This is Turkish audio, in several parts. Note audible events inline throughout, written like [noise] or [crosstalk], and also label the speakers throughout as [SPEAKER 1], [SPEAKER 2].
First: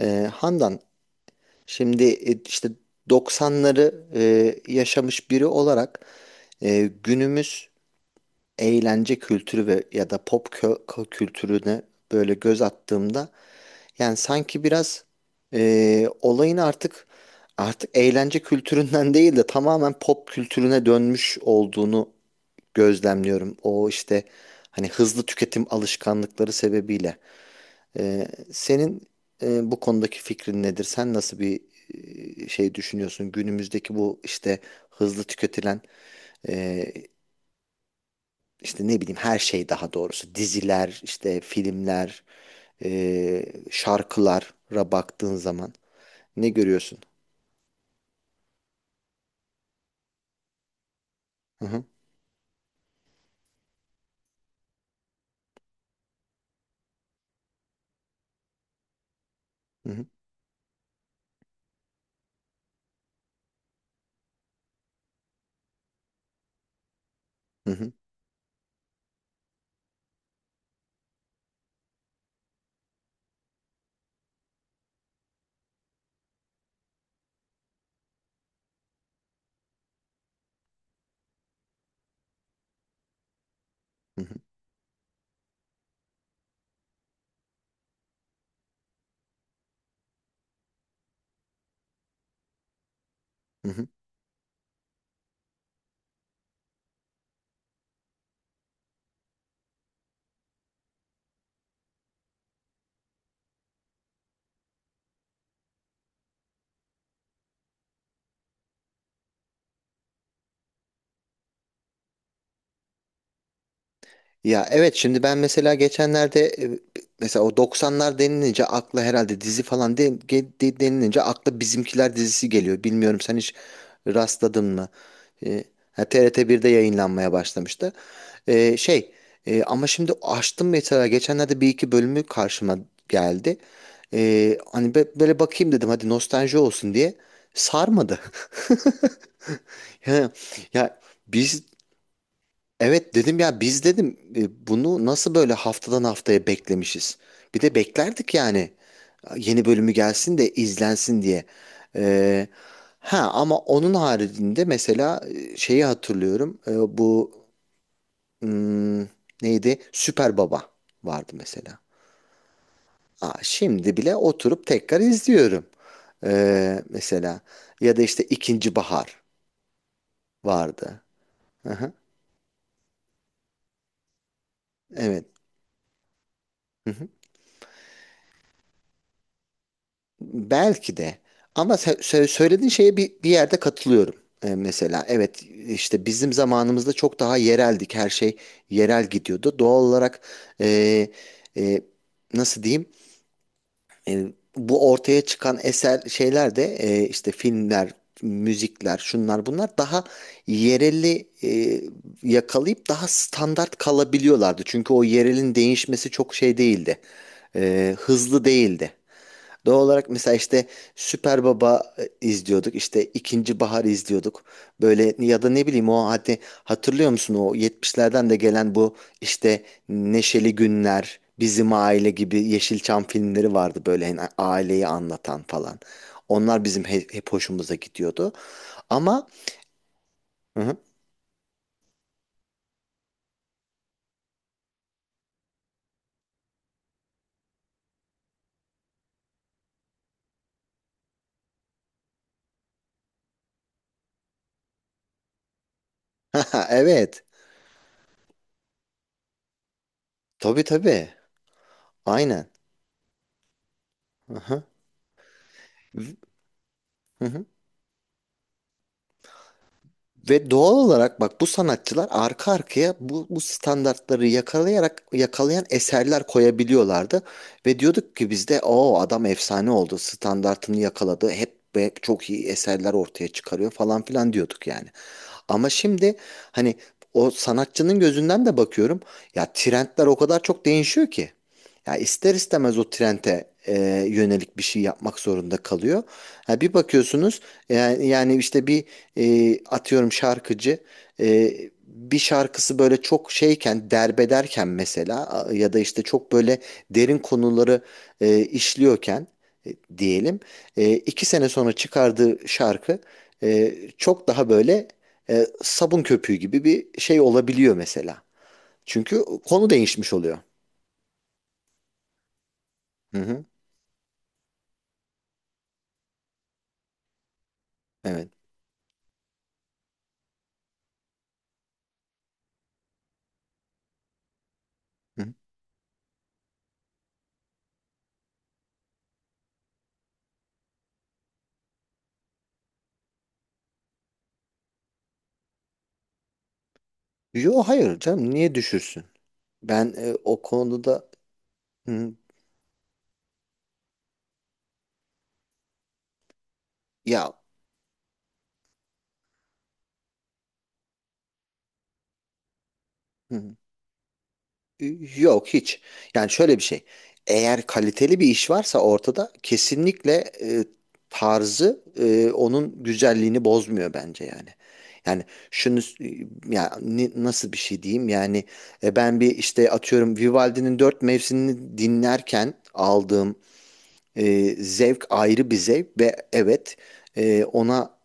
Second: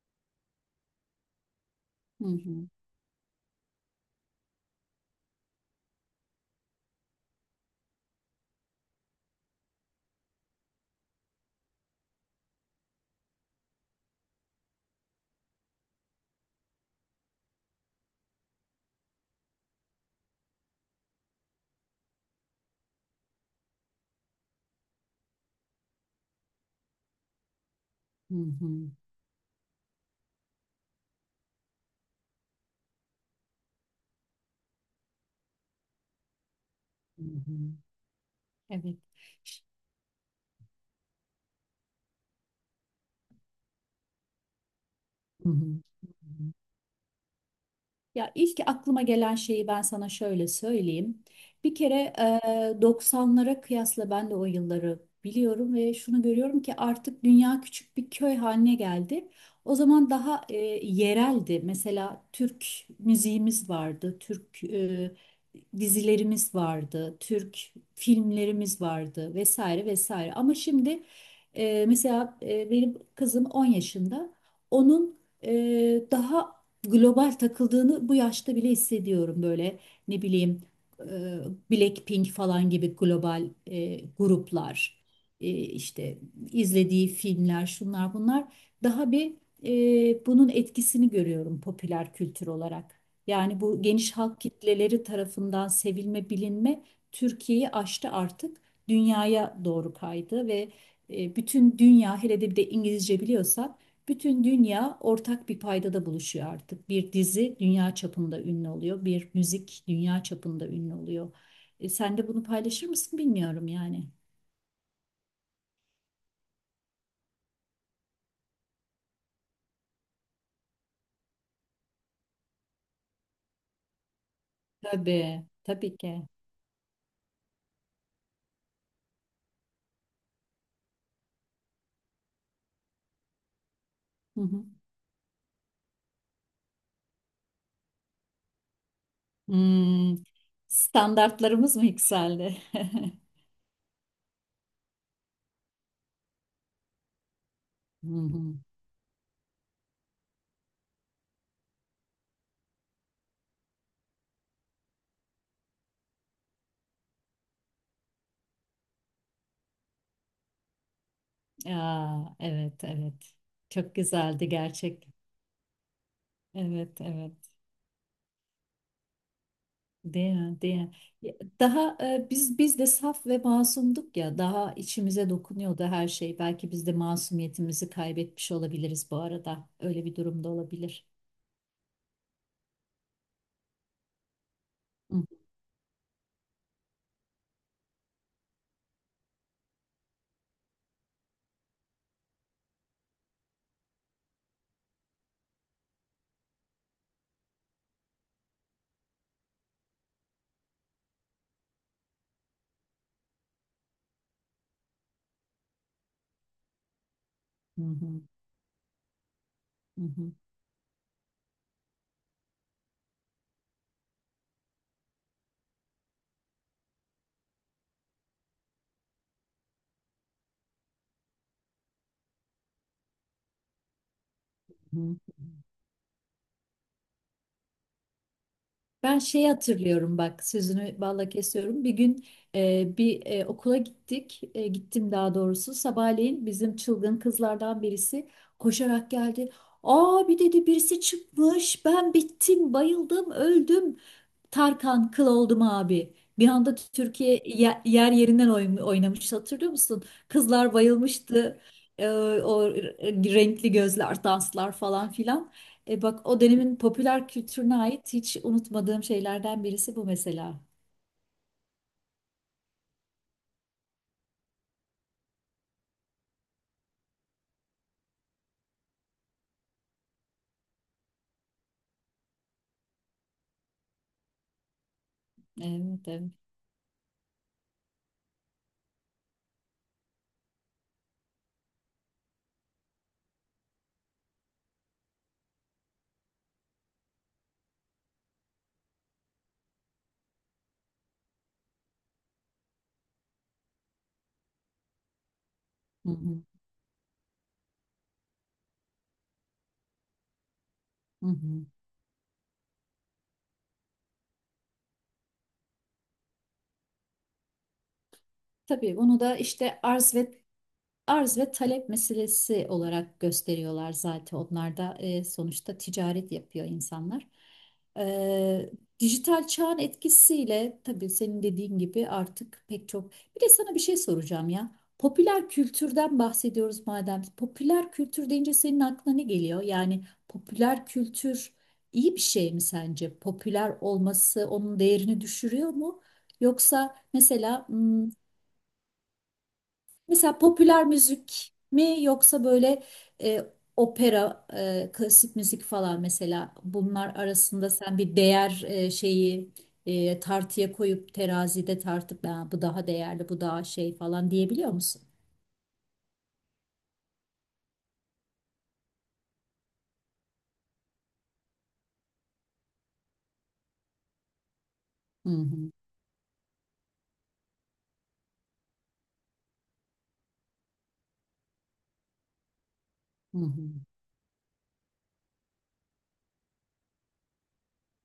[SPEAKER 1] Handan, şimdi
[SPEAKER 2] Hı hı.
[SPEAKER 1] işte 90'ları yaşamış biri olarak günümüz eğlence kültürü ve ya da kültürüne böyle göz attığımda yani sanki biraz olayın artık eğlence kültüründen [laughs] değil de tamamen pop kültürüne dönmüş olduğunu gözlemliyorum. O işte hani hızlı tüketim alışkanlıkları sebebiyle.
[SPEAKER 2] Hı hı.
[SPEAKER 1] Senin bu konudaki fikrin nedir? Sen nasıl bir şey düşünüyorsun? Günümüzdeki bu işte hızlı tüketilen e,
[SPEAKER 2] Hı hı.
[SPEAKER 1] işte
[SPEAKER 2] Evet.
[SPEAKER 1] ne bileyim her şey, daha doğrusu diziler, işte filmler, şarkılara baktığın
[SPEAKER 2] Hı hı.
[SPEAKER 1] zaman
[SPEAKER 2] Hı
[SPEAKER 1] ne
[SPEAKER 2] hı.
[SPEAKER 1] görüyorsun?
[SPEAKER 2] Ya, ilk aklıma gelen şeyi ben sana şöyle söyleyeyim.
[SPEAKER 1] Hı
[SPEAKER 2] Bir
[SPEAKER 1] hı,
[SPEAKER 2] kere 90'lara kıyasla ben de o yılları biliyorum ve şunu görüyorum ki artık dünya küçük bir köy haline geldi. O
[SPEAKER 1] hı hı,
[SPEAKER 2] zaman daha yereldi. Mesela Türk müziğimiz vardı, Türk dizilerimiz vardı, Türk
[SPEAKER 1] hı hı,
[SPEAKER 2] filmlerimiz vardı vesaire vesaire. Ama şimdi mesela benim kızım 10 yaşında. Onun daha global takıldığını bu yaşta bile hissediyorum, böyle, ne bileyim, e, Blackpink falan gibi global
[SPEAKER 1] hı hı,
[SPEAKER 2] gruplar, işte izlediği filmler şunlar bunlar, daha bir, bunun etkisini görüyorum popüler kültür olarak. Yani
[SPEAKER 1] hı
[SPEAKER 2] bu
[SPEAKER 1] hı.
[SPEAKER 2] geniş halk kitleleri tarafından sevilme, bilinme Türkiye'yi aştı artık, dünyaya doğru kaydı ve bütün dünya, hele de bir de İngilizce biliyorsa, bütün dünya ortak bir paydada buluşuyor artık. Bir dizi dünya çapında ünlü oluyor, bir müzik dünya çapında ünlü oluyor. Sen de bunu paylaşır mısın bilmiyorum yani.
[SPEAKER 1] Ya evet, şimdi ben mesela geçenlerde mesela o 90'lar denilince akla herhalde dizi falan denilince akla Bizimkiler dizisi geliyor. Bilmiyorum, sen hiç rastladın mı?
[SPEAKER 2] Tabii,
[SPEAKER 1] E,
[SPEAKER 2] tabii
[SPEAKER 1] ha,
[SPEAKER 2] ki.
[SPEAKER 1] TRT birde yayınlanmaya başlamıştı. Şey, ama şimdi açtım mesela geçenlerde bir iki bölümü karşıma geldi.
[SPEAKER 2] Hı hı.
[SPEAKER 1] Hani böyle bakayım dedim, hadi nostalji olsun diye sarmadı. [laughs]
[SPEAKER 2] Hmm,
[SPEAKER 1] Ya, ya biz
[SPEAKER 2] Standartlarımız mı yükseldi?
[SPEAKER 1] Evet
[SPEAKER 2] [laughs]
[SPEAKER 1] dedim ya, biz dedim bunu nasıl böyle haftadan haftaya beklemişiz. Bir de
[SPEAKER 2] Hı
[SPEAKER 1] beklerdik
[SPEAKER 2] hı.
[SPEAKER 1] yani, yeni bölümü gelsin de izlensin diye. Ee, ha, ama onun haricinde mesela şeyi hatırlıyorum. Bu hmm, neydi? Süper Baba vardı mesela.
[SPEAKER 2] Aa, evet,
[SPEAKER 1] Aa,
[SPEAKER 2] evet. Çok
[SPEAKER 1] şimdi bile
[SPEAKER 2] güzeldi
[SPEAKER 1] oturup tekrar
[SPEAKER 2] gerçek.
[SPEAKER 1] izliyorum.
[SPEAKER 2] Evet,
[SPEAKER 1] Mesela
[SPEAKER 2] evet.
[SPEAKER 1] ya da işte İkinci Bahar
[SPEAKER 2] Değil mi? Değil mi?
[SPEAKER 1] vardı.
[SPEAKER 2] Ya,
[SPEAKER 1] Hı hı,
[SPEAKER 2] daha biz de saf ve masumduk ya, daha
[SPEAKER 1] evet.
[SPEAKER 2] içimize dokunuyordu her şey. Belki biz de masumiyetimizi kaybetmiş olabiliriz bu arada. Öyle bir durumda
[SPEAKER 1] Belki
[SPEAKER 2] olabilir.
[SPEAKER 1] de. Ama söylediğin şeye bir yerde katılıyorum. Mesela
[SPEAKER 2] Hı
[SPEAKER 1] evet, işte bizim zamanımızda çok daha yereldik. Her şey yerel gidiyordu. Doğal olarak e, e, nasıl diyeyim? E, bu ortaya çıkan eser şeyler de işte filmler, müzikler, şunlar bunlar daha yereli yakalayıp daha standart kalabiliyorlardı. Çünkü o yerelin değişmesi çok şey değildi.
[SPEAKER 2] hı hı
[SPEAKER 1] Hızlı değildi. Doğal
[SPEAKER 2] hı
[SPEAKER 1] olarak
[SPEAKER 2] hı.
[SPEAKER 1] mesela işte Süper Baba izliyorduk. İşte İkinci Bahar izliyorduk. Böyle ya da ne bileyim, o hadi hatırlıyor musun o 70'lerden de gelen bu işte Neşeli Günler, Bizim Aile gibi Yeşilçam filmleri vardı, böyle hani aileyi
[SPEAKER 2] hı.
[SPEAKER 1] anlatan falan. Onlar bizim hep hoşumuza gidiyordu.
[SPEAKER 2] Ben
[SPEAKER 1] Ama.
[SPEAKER 2] şey hatırlıyorum, bak
[SPEAKER 1] Hı hı.
[SPEAKER 2] sözünü balla kesiyorum. Bir gün okula gittik. E, gittim daha doğrusu. Sabahleyin bizim çılgın kızlardan birisi koşarak geldi. Aa, bir dedi, birisi çıkmış. Ben bittim, bayıldım, öldüm. Tarkan, kıl oldum abi. Bir
[SPEAKER 1] [laughs]
[SPEAKER 2] anda
[SPEAKER 1] Evet.
[SPEAKER 2] Türkiye yer yerinden oynamış, hatırlıyor musun?
[SPEAKER 1] Tabii,
[SPEAKER 2] Kızlar
[SPEAKER 1] tabii.
[SPEAKER 2] bayılmıştı. Ee,
[SPEAKER 1] Aynen.
[SPEAKER 2] O renkli gözler,
[SPEAKER 1] Hı hı.
[SPEAKER 2] danslar falan filan. E bak, o dönemin
[SPEAKER 1] Hı
[SPEAKER 2] popüler
[SPEAKER 1] hı.
[SPEAKER 2] kültürüne ait hiç unutmadığım şeylerden birisi bu
[SPEAKER 1] Ve
[SPEAKER 2] mesela.
[SPEAKER 1] doğal olarak bak, bu sanatçılar arka arkaya bu standartları yakalayarak, yakalayan eserler koyabiliyorlardı. Ve diyorduk ki bizde o adam efsane oldu, standartını yakaladı hep ve çok iyi eserler ortaya çıkarıyor falan filan diyorduk yani. Ama
[SPEAKER 2] Evet,
[SPEAKER 1] şimdi
[SPEAKER 2] evet.
[SPEAKER 1] hani o sanatçının gözünden de bakıyorum, ya trendler o kadar çok değişiyor ki. Ya ister istemez o trende yönelik bir şey yapmak zorunda kalıyor. Ha, bir bakıyorsunuz yani işte bir atıyorum şarkıcı, e, bir şarkısı böyle çok şeyken, derbederken mesela, ya da işte
[SPEAKER 2] Hı
[SPEAKER 1] çok
[SPEAKER 2] hı,
[SPEAKER 1] böyle derin konuları işliyorken e, diyelim iki
[SPEAKER 2] hı
[SPEAKER 1] sene
[SPEAKER 2] hı.
[SPEAKER 1] sonra çıkardığı şarkı çok daha böyle sabun köpüğü gibi bir şey olabiliyor mesela.
[SPEAKER 2] Tabii bunu
[SPEAKER 1] Çünkü
[SPEAKER 2] da
[SPEAKER 1] konu
[SPEAKER 2] işte
[SPEAKER 1] değişmiş oluyor.
[SPEAKER 2] arz ve talep meselesi
[SPEAKER 1] Hı
[SPEAKER 2] olarak
[SPEAKER 1] hı,
[SPEAKER 2] gösteriyorlar zaten. Onlar da sonuçta ticaret yapıyor insanlar.
[SPEAKER 1] evet.
[SPEAKER 2] E, dijital çağın etkisiyle tabii senin dediğin gibi artık pek çok. Bir de sana bir şey soracağım ya.
[SPEAKER 1] Hı hı.
[SPEAKER 2] Popüler kültürden bahsediyoruz madem. Popüler kültür deyince senin aklına ne geliyor? Yani popüler kültür iyi bir şey mi sence? Popüler olması onun değerini düşürüyor mu? Yoksa
[SPEAKER 1] Yo,
[SPEAKER 2] mesela
[SPEAKER 1] hayır canım, niye düşürsün? Ben
[SPEAKER 2] mesela
[SPEAKER 1] o
[SPEAKER 2] popüler
[SPEAKER 1] konuda
[SPEAKER 2] müzik mi,
[SPEAKER 1] hı,
[SPEAKER 2] yoksa böyle e, opera, klasik müzik falan, mesela bunlar
[SPEAKER 1] ya
[SPEAKER 2] arasında sen bir değer şeyi, tartıya koyup terazide tartıp "Ha, bu daha değerli, bu
[SPEAKER 1] hı.
[SPEAKER 2] daha şey" falan diyebiliyor musun?
[SPEAKER 1] Yok, hiç. Yani şöyle bir şey. Eğer kaliteli bir iş varsa ortada, kesinlikle e, tarzı onun güzelliğini bozmuyor bence yani. Yani
[SPEAKER 2] Hı hı,
[SPEAKER 1] şunu, ya nasıl bir şey diyeyim yani, ben bir işte atıyorum Vivaldi'nin dört mevsimini dinlerken aldığım
[SPEAKER 2] hı hı,
[SPEAKER 1] zevk ayrı bir zevk ve evet, ona,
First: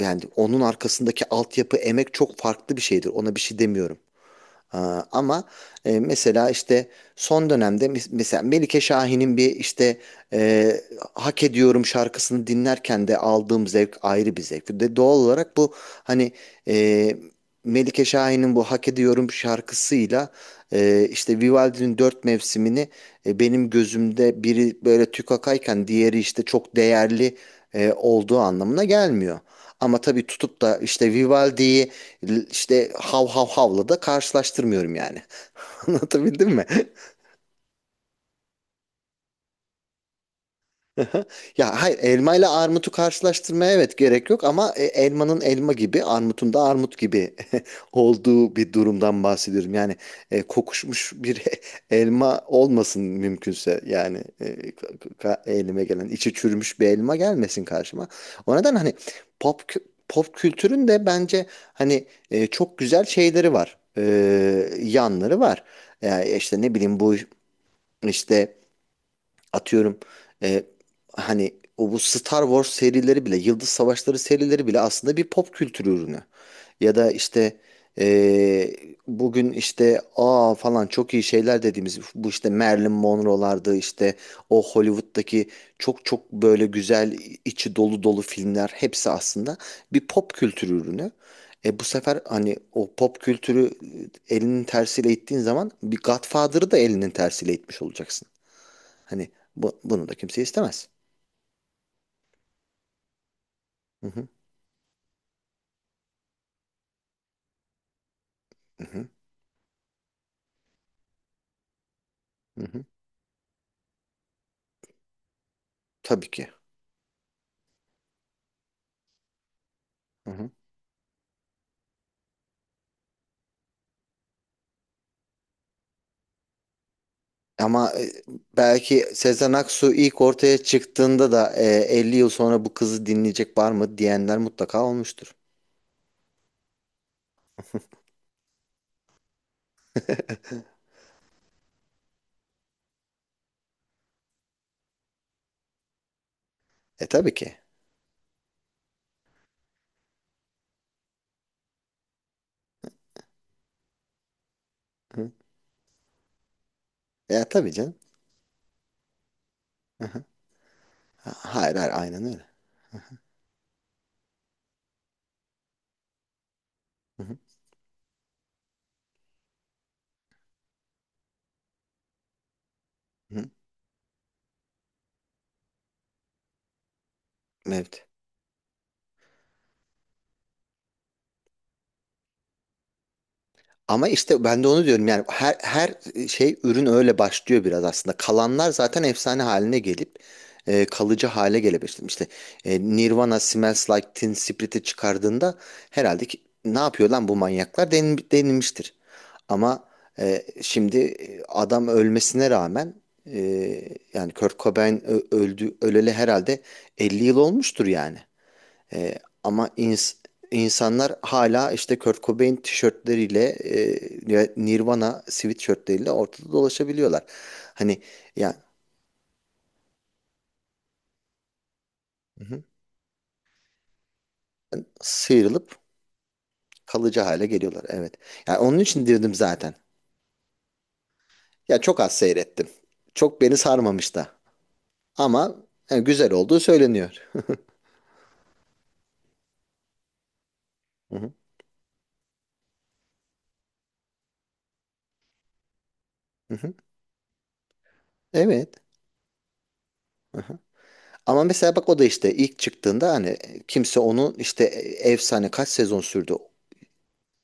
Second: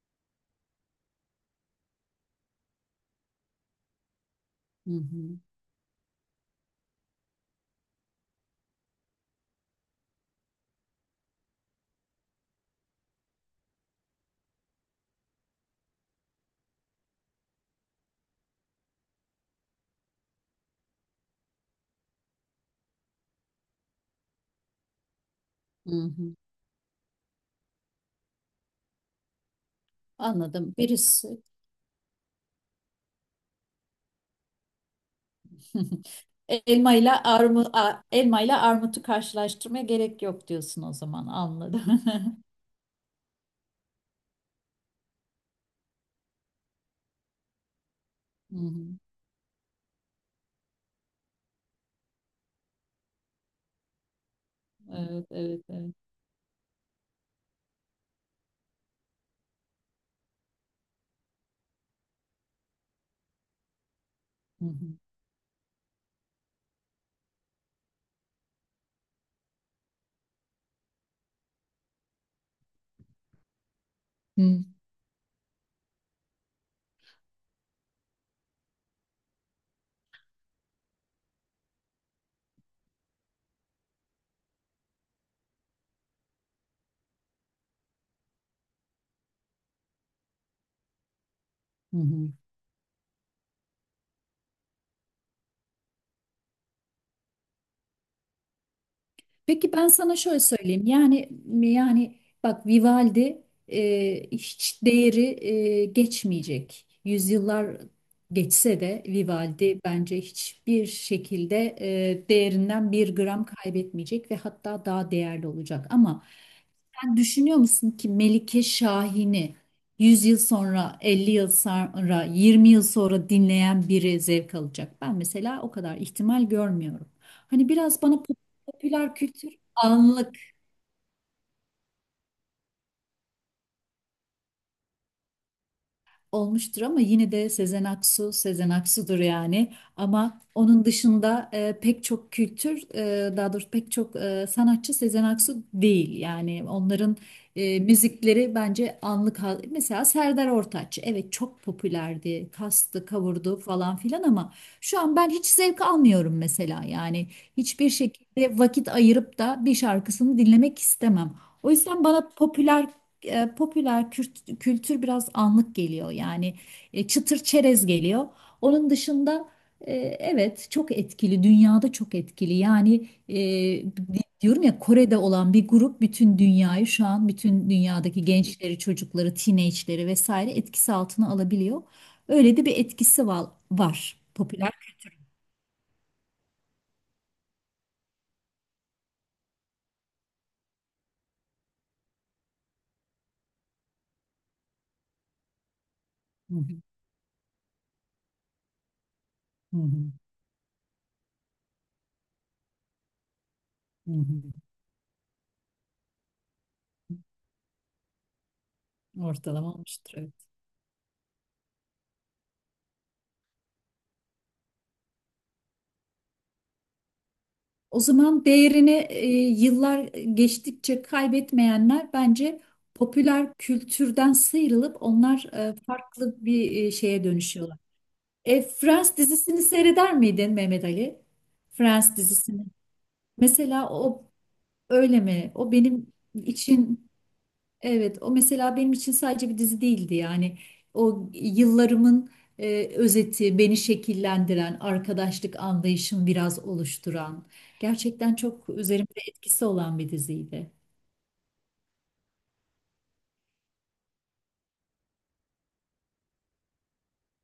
[SPEAKER 1] yani onun arkasındaki altyapı, emek çok farklı bir şeydir, ona bir şey demiyorum.
[SPEAKER 2] hı
[SPEAKER 1] Aa,
[SPEAKER 2] hı,
[SPEAKER 1] ama mesela işte son dönemde mesela Melike Şahin'in bir işte e, Hak Ediyorum şarkısını dinlerken de aldığım zevk ayrı bir zevk. De doğal olarak bu hani e, Melike Şahin'in bu Hak Ediyorum şarkısıyla işte Vivaldi'nin Dört Mevsimini benim gözümde biri böyle tükakayken
[SPEAKER 2] hı
[SPEAKER 1] diğeri
[SPEAKER 2] hı.
[SPEAKER 1] işte çok değerli olduğu anlamına gelmiyor. Ama tabii tutup
[SPEAKER 2] Anladım.
[SPEAKER 1] da işte
[SPEAKER 2] Birisi
[SPEAKER 1] Vivaldi'yi işte hav hav havla da karşılaştırmıyorum yani. [laughs]
[SPEAKER 2] [laughs]
[SPEAKER 1] Anlatabildim mi? [laughs]
[SPEAKER 2] elma ile armutu karşılaştırmaya gerek yok diyorsun o
[SPEAKER 1] Aha.
[SPEAKER 2] zaman,
[SPEAKER 1] Ya
[SPEAKER 2] anladım.
[SPEAKER 1] hayır,
[SPEAKER 2] [laughs]
[SPEAKER 1] elma ile armutu karşılaştırmaya evet gerek yok, ama elmanın elma gibi, armutun da armut gibi [laughs] olduğu
[SPEAKER 2] Hı
[SPEAKER 1] bir
[SPEAKER 2] hı.
[SPEAKER 1] durumdan bahsediyorum. Yani kokuşmuş bir [laughs] elma olmasın mümkünse yani,
[SPEAKER 2] Evet, evet,
[SPEAKER 1] elime
[SPEAKER 2] evet.
[SPEAKER 1] gelen içi çürümüş bir elma gelmesin karşıma. O neden hani pop kü- pop kültürün de bence hani çok güzel şeyleri var,
[SPEAKER 2] Hı hı.
[SPEAKER 1] yanları var. Yani işte ne bileyim, bu işte atıyorum, e, hani o bu Star Wars serileri bile, Yıldız Savaşları
[SPEAKER 2] Hı.
[SPEAKER 1] serileri bile aslında bir pop kültürü ürünü. Ya da işte e, bugün işte aa falan çok iyi şeyler dediğimiz bu işte Marilyn Monroe'lardı, işte o Hollywood'daki çok çok böyle güzel, içi dolu dolu filmler hepsi aslında bir pop kültürü ürünü. Bu
[SPEAKER 2] Hı
[SPEAKER 1] sefer
[SPEAKER 2] hı.
[SPEAKER 1] hani o pop kültürü elinin tersiyle ittiğin zaman, bir Godfather'ı da elinin tersiyle itmiş olacaksın. Hani
[SPEAKER 2] Peki,
[SPEAKER 1] bu,
[SPEAKER 2] ben
[SPEAKER 1] bunu da
[SPEAKER 2] sana şöyle
[SPEAKER 1] kimse
[SPEAKER 2] söyleyeyim.
[SPEAKER 1] istemez.
[SPEAKER 2] Yani bak, Vivaldi
[SPEAKER 1] Hı hı,
[SPEAKER 2] hiç değeri, geçmeyecek. Yüzyıllar geçse
[SPEAKER 1] hı
[SPEAKER 2] de
[SPEAKER 1] hı,
[SPEAKER 2] Vivaldi bence hiçbir şekilde
[SPEAKER 1] hı hı.
[SPEAKER 2] değerinden bir gram kaybetmeyecek ve hatta daha değerli olacak. Ama
[SPEAKER 1] Tabii ki.
[SPEAKER 2] sen düşünüyor musun ki Melike Şahin'i 100
[SPEAKER 1] Hı
[SPEAKER 2] yıl
[SPEAKER 1] hı.
[SPEAKER 2] sonra, 50 yıl sonra, 20 yıl sonra dinleyen biri zevk alacak? Ben mesela o kadar ihtimal görmüyorum. Hani
[SPEAKER 1] Ama
[SPEAKER 2] biraz bana
[SPEAKER 1] belki
[SPEAKER 2] popüler kültür
[SPEAKER 1] Sezen Aksu ilk
[SPEAKER 2] anlık
[SPEAKER 1] ortaya çıktığında da 50 yıl sonra bu kızı dinleyecek var mı diyenler mutlaka olmuştur.
[SPEAKER 2] olmuştur ama yine de Sezen Aksu Sezen Aksu'dur yani. Ama onun dışında pek çok kültür, daha doğrusu pek çok sanatçı Sezen Aksu değil. Yani
[SPEAKER 1] E
[SPEAKER 2] onların
[SPEAKER 1] tabii ki.
[SPEAKER 2] müzikleri bence anlık. Mesela Serdar Ortaç, evet, çok popülerdi, kastı, kavurdu falan filan, ama şu an
[SPEAKER 1] Hı.
[SPEAKER 2] ben hiç zevk almıyorum mesela. Yani
[SPEAKER 1] E tabii
[SPEAKER 2] hiçbir
[SPEAKER 1] canım.
[SPEAKER 2] şekilde vakit ayırıp da bir
[SPEAKER 1] Hı hı.
[SPEAKER 2] şarkısını dinlemek istemem. O
[SPEAKER 1] Hayır, hayır,
[SPEAKER 2] yüzden
[SPEAKER 1] aynen
[SPEAKER 2] bana
[SPEAKER 1] öyle.
[SPEAKER 2] popüler e, popüler kürt- kültür biraz anlık geliyor yani,
[SPEAKER 1] Hı hı,
[SPEAKER 2] çıtır çerez geliyor. Onun dışında, evet, çok etkili, dünyada çok etkili yani,
[SPEAKER 1] hı hı.
[SPEAKER 2] diyorum ya, Kore'de olan bir grup bütün dünyayı şu an, bütün
[SPEAKER 1] Evet.
[SPEAKER 2] dünyadaki gençleri, çocukları, teenage'leri vesaire etkisi altına alabiliyor. Öyle de bir etkisi var,
[SPEAKER 1] Ama
[SPEAKER 2] var
[SPEAKER 1] işte ben de onu
[SPEAKER 2] popüler.
[SPEAKER 1] diyorum yani, her şey ürün öyle başlıyor biraz aslında. Kalanlar zaten efsane haline gelip kalıcı hale gelebilir. İşte Nirvana Smells Like Teen Spirit'i çıkardığında herhalde ki,
[SPEAKER 2] Hı hı,
[SPEAKER 1] ne yapıyor lan bu manyaklar, denilmiştir.
[SPEAKER 2] hı
[SPEAKER 1] Ama
[SPEAKER 2] hı,
[SPEAKER 1] şimdi adam ölmesine rağmen, e,
[SPEAKER 2] hı
[SPEAKER 1] yani
[SPEAKER 2] hı.
[SPEAKER 1] Kurt Cobain öldü öleli herhalde 50 yıl olmuştur yani. E, ama
[SPEAKER 2] Ortalama olmuştur.
[SPEAKER 1] insanlar hala işte Kurt Cobain tişörtleriyle, Nirvana sweatshirtleriyle ortada dolaşabiliyorlar.
[SPEAKER 2] O
[SPEAKER 1] Hani
[SPEAKER 2] zaman
[SPEAKER 1] ya
[SPEAKER 2] değerini yıllar geçtikçe kaybetmeyenler
[SPEAKER 1] hı,
[SPEAKER 2] bence popüler kültürden sıyrılıp, onlar
[SPEAKER 1] sıyrılıp
[SPEAKER 2] farklı bir
[SPEAKER 1] kalıcı
[SPEAKER 2] şeye
[SPEAKER 1] hale
[SPEAKER 2] dönüşüyorlar.
[SPEAKER 1] geliyorlar. Evet. Yani
[SPEAKER 2] E,
[SPEAKER 1] onun için
[SPEAKER 2] Friends
[SPEAKER 1] dedim
[SPEAKER 2] dizisini
[SPEAKER 1] zaten.
[SPEAKER 2] seyreder miydin Mehmet Ali?
[SPEAKER 1] Ya çok az
[SPEAKER 2] Friends dizisini.
[SPEAKER 1] seyrettim. Çok beni
[SPEAKER 2] Mesela
[SPEAKER 1] sarmamış
[SPEAKER 2] o,
[SPEAKER 1] da.
[SPEAKER 2] öyle mi?
[SPEAKER 1] Ama
[SPEAKER 2] O benim
[SPEAKER 1] güzel olduğu
[SPEAKER 2] için,
[SPEAKER 1] söyleniyor.
[SPEAKER 2] evet, o mesela benim için sadece bir dizi değildi yani,
[SPEAKER 1] Hı
[SPEAKER 2] o
[SPEAKER 1] hı,
[SPEAKER 2] yıllarımın özeti, beni şekillendiren, arkadaşlık anlayışımı
[SPEAKER 1] hı
[SPEAKER 2] biraz
[SPEAKER 1] hı.
[SPEAKER 2] oluşturan, gerçekten çok
[SPEAKER 1] Evet.
[SPEAKER 2] üzerimde etkisi olan bir
[SPEAKER 1] Hı hı.
[SPEAKER 2] diziydi.
[SPEAKER 1] Ama mesela bak, o da işte ilk çıktığında hani kimse onun işte efsane kaç sezon sürdü?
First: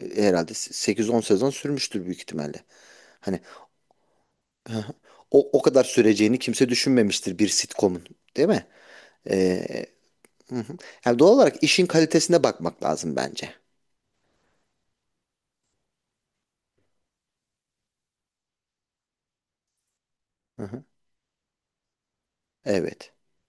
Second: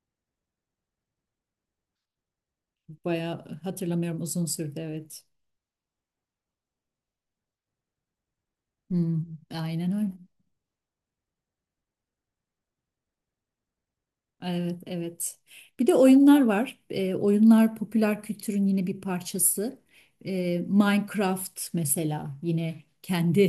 [SPEAKER 1] Herhalde sekiz on sezon sürmüştür büyük ihtimalle. Hani
[SPEAKER 2] Bayağı hatırlamıyorum, uzun sürdü
[SPEAKER 1] [laughs]
[SPEAKER 2] evet.
[SPEAKER 1] o kadar süreceğini kimse düşünmemiştir bir sitcom'un, değil mi?
[SPEAKER 2] Hmm,
[SPEAKER 1] Ee,
[SPEAKER 2] aynen öyle.
[SPEAKER 1] hı hı. Yani doğal olarak işin kalitesine bakmak lazım bence.
[SPEAKER 2] Evet, evet. Bir de oyunlar var. Oyunlar popüler kültürün yine bir parçası.
[SPEAKER 1] Hı hı.
[SPEAKER 2] Minecraft mesela, yine
[SPEAKER 1] Evet.
[SPEAKER 2] kendi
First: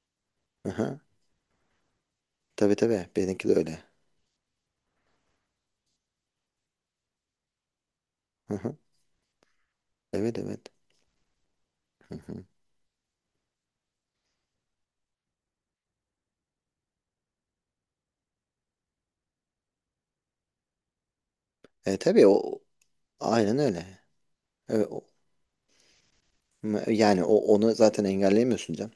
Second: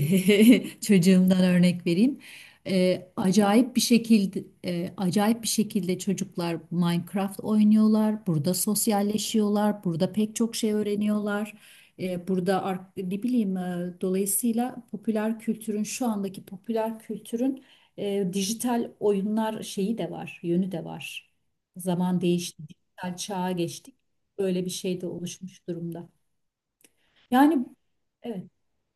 [SPEAKER 1] Hı
[SPEAKER 2] [laughs]
[SPEAKER 1] hı.
[SPEAKER 2] çocuğumdan örnek vereyim.
[SPEAKER 1] Tabii, tabii. Benimki de öyle.
[SPEAKER 2] Acayip bir şekilde çocuklar Minecraft oynuyorlar.
[SPEAKER 1] Hı
[SPEAKER 2] Burada
[SPEAKER 1] hı.
[SPEAKER 2] sosyalleşiyorlar. Burada pek
[SPEAKER 1] Evet,
[SPEAKER 2] çok
[SPEAKER 1] evet.
[SPEAKER 2] şey öğreniyorlar.
[SPEAKER 1] Hı hı.
[SPEAKER 2] Ne bileyim, dolayısıyla popüler kültürün şu andaki popüler kültürün dijital oyunlar şeyi de var, yönü de var. Zaman
[SPEAKER 1] Tabii o,
[SPEAKER 2] değişti, dijital çağa
[SPEAKER 1] aynen
[SPEAKER 2] geçtik.
[SPEAKER 1] öyle.
[SPEAKER 2] Böyle bir
[SPEAKER 1] Evet,
[SPEAKER 2] şey de oluşmuş durumda.
[SPEAKER 1] yani o
[SPEAKER 2] Yani,
[SPEAKER 1] onu zaten
[SPEAKER 2] evet,
[SPEAKER 1] engelleyemiyorsun canım.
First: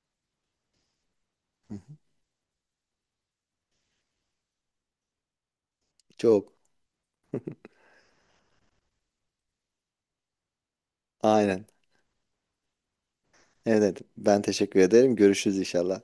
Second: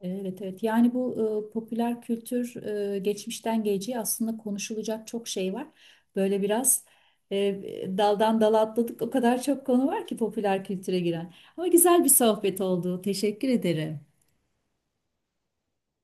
[SPEAKER 2] evet, evet. Yani bu
[SPEAKER 1] Hı hı.
[SPEAKER 2] popüler kültür, geçmişten geleceğe aslında konuşulacak çok şey var. Böyle
[SPEAKER 1] Çok.
[SPEAKER 2] biraz daldan dala atladık. O kadar çok konu var ki popüler kültüre giren.
[SPEAKER 1] Aynen.
[SPEAKER 2] Ama güzel bir sohbet oldu. Teşekkür
[SPEAKER 1] Evet, evet.
[SPEAKER 2] ederim.
[SPEAKER 1] Ben teşekkür ederim. Görüşürüz inşallah.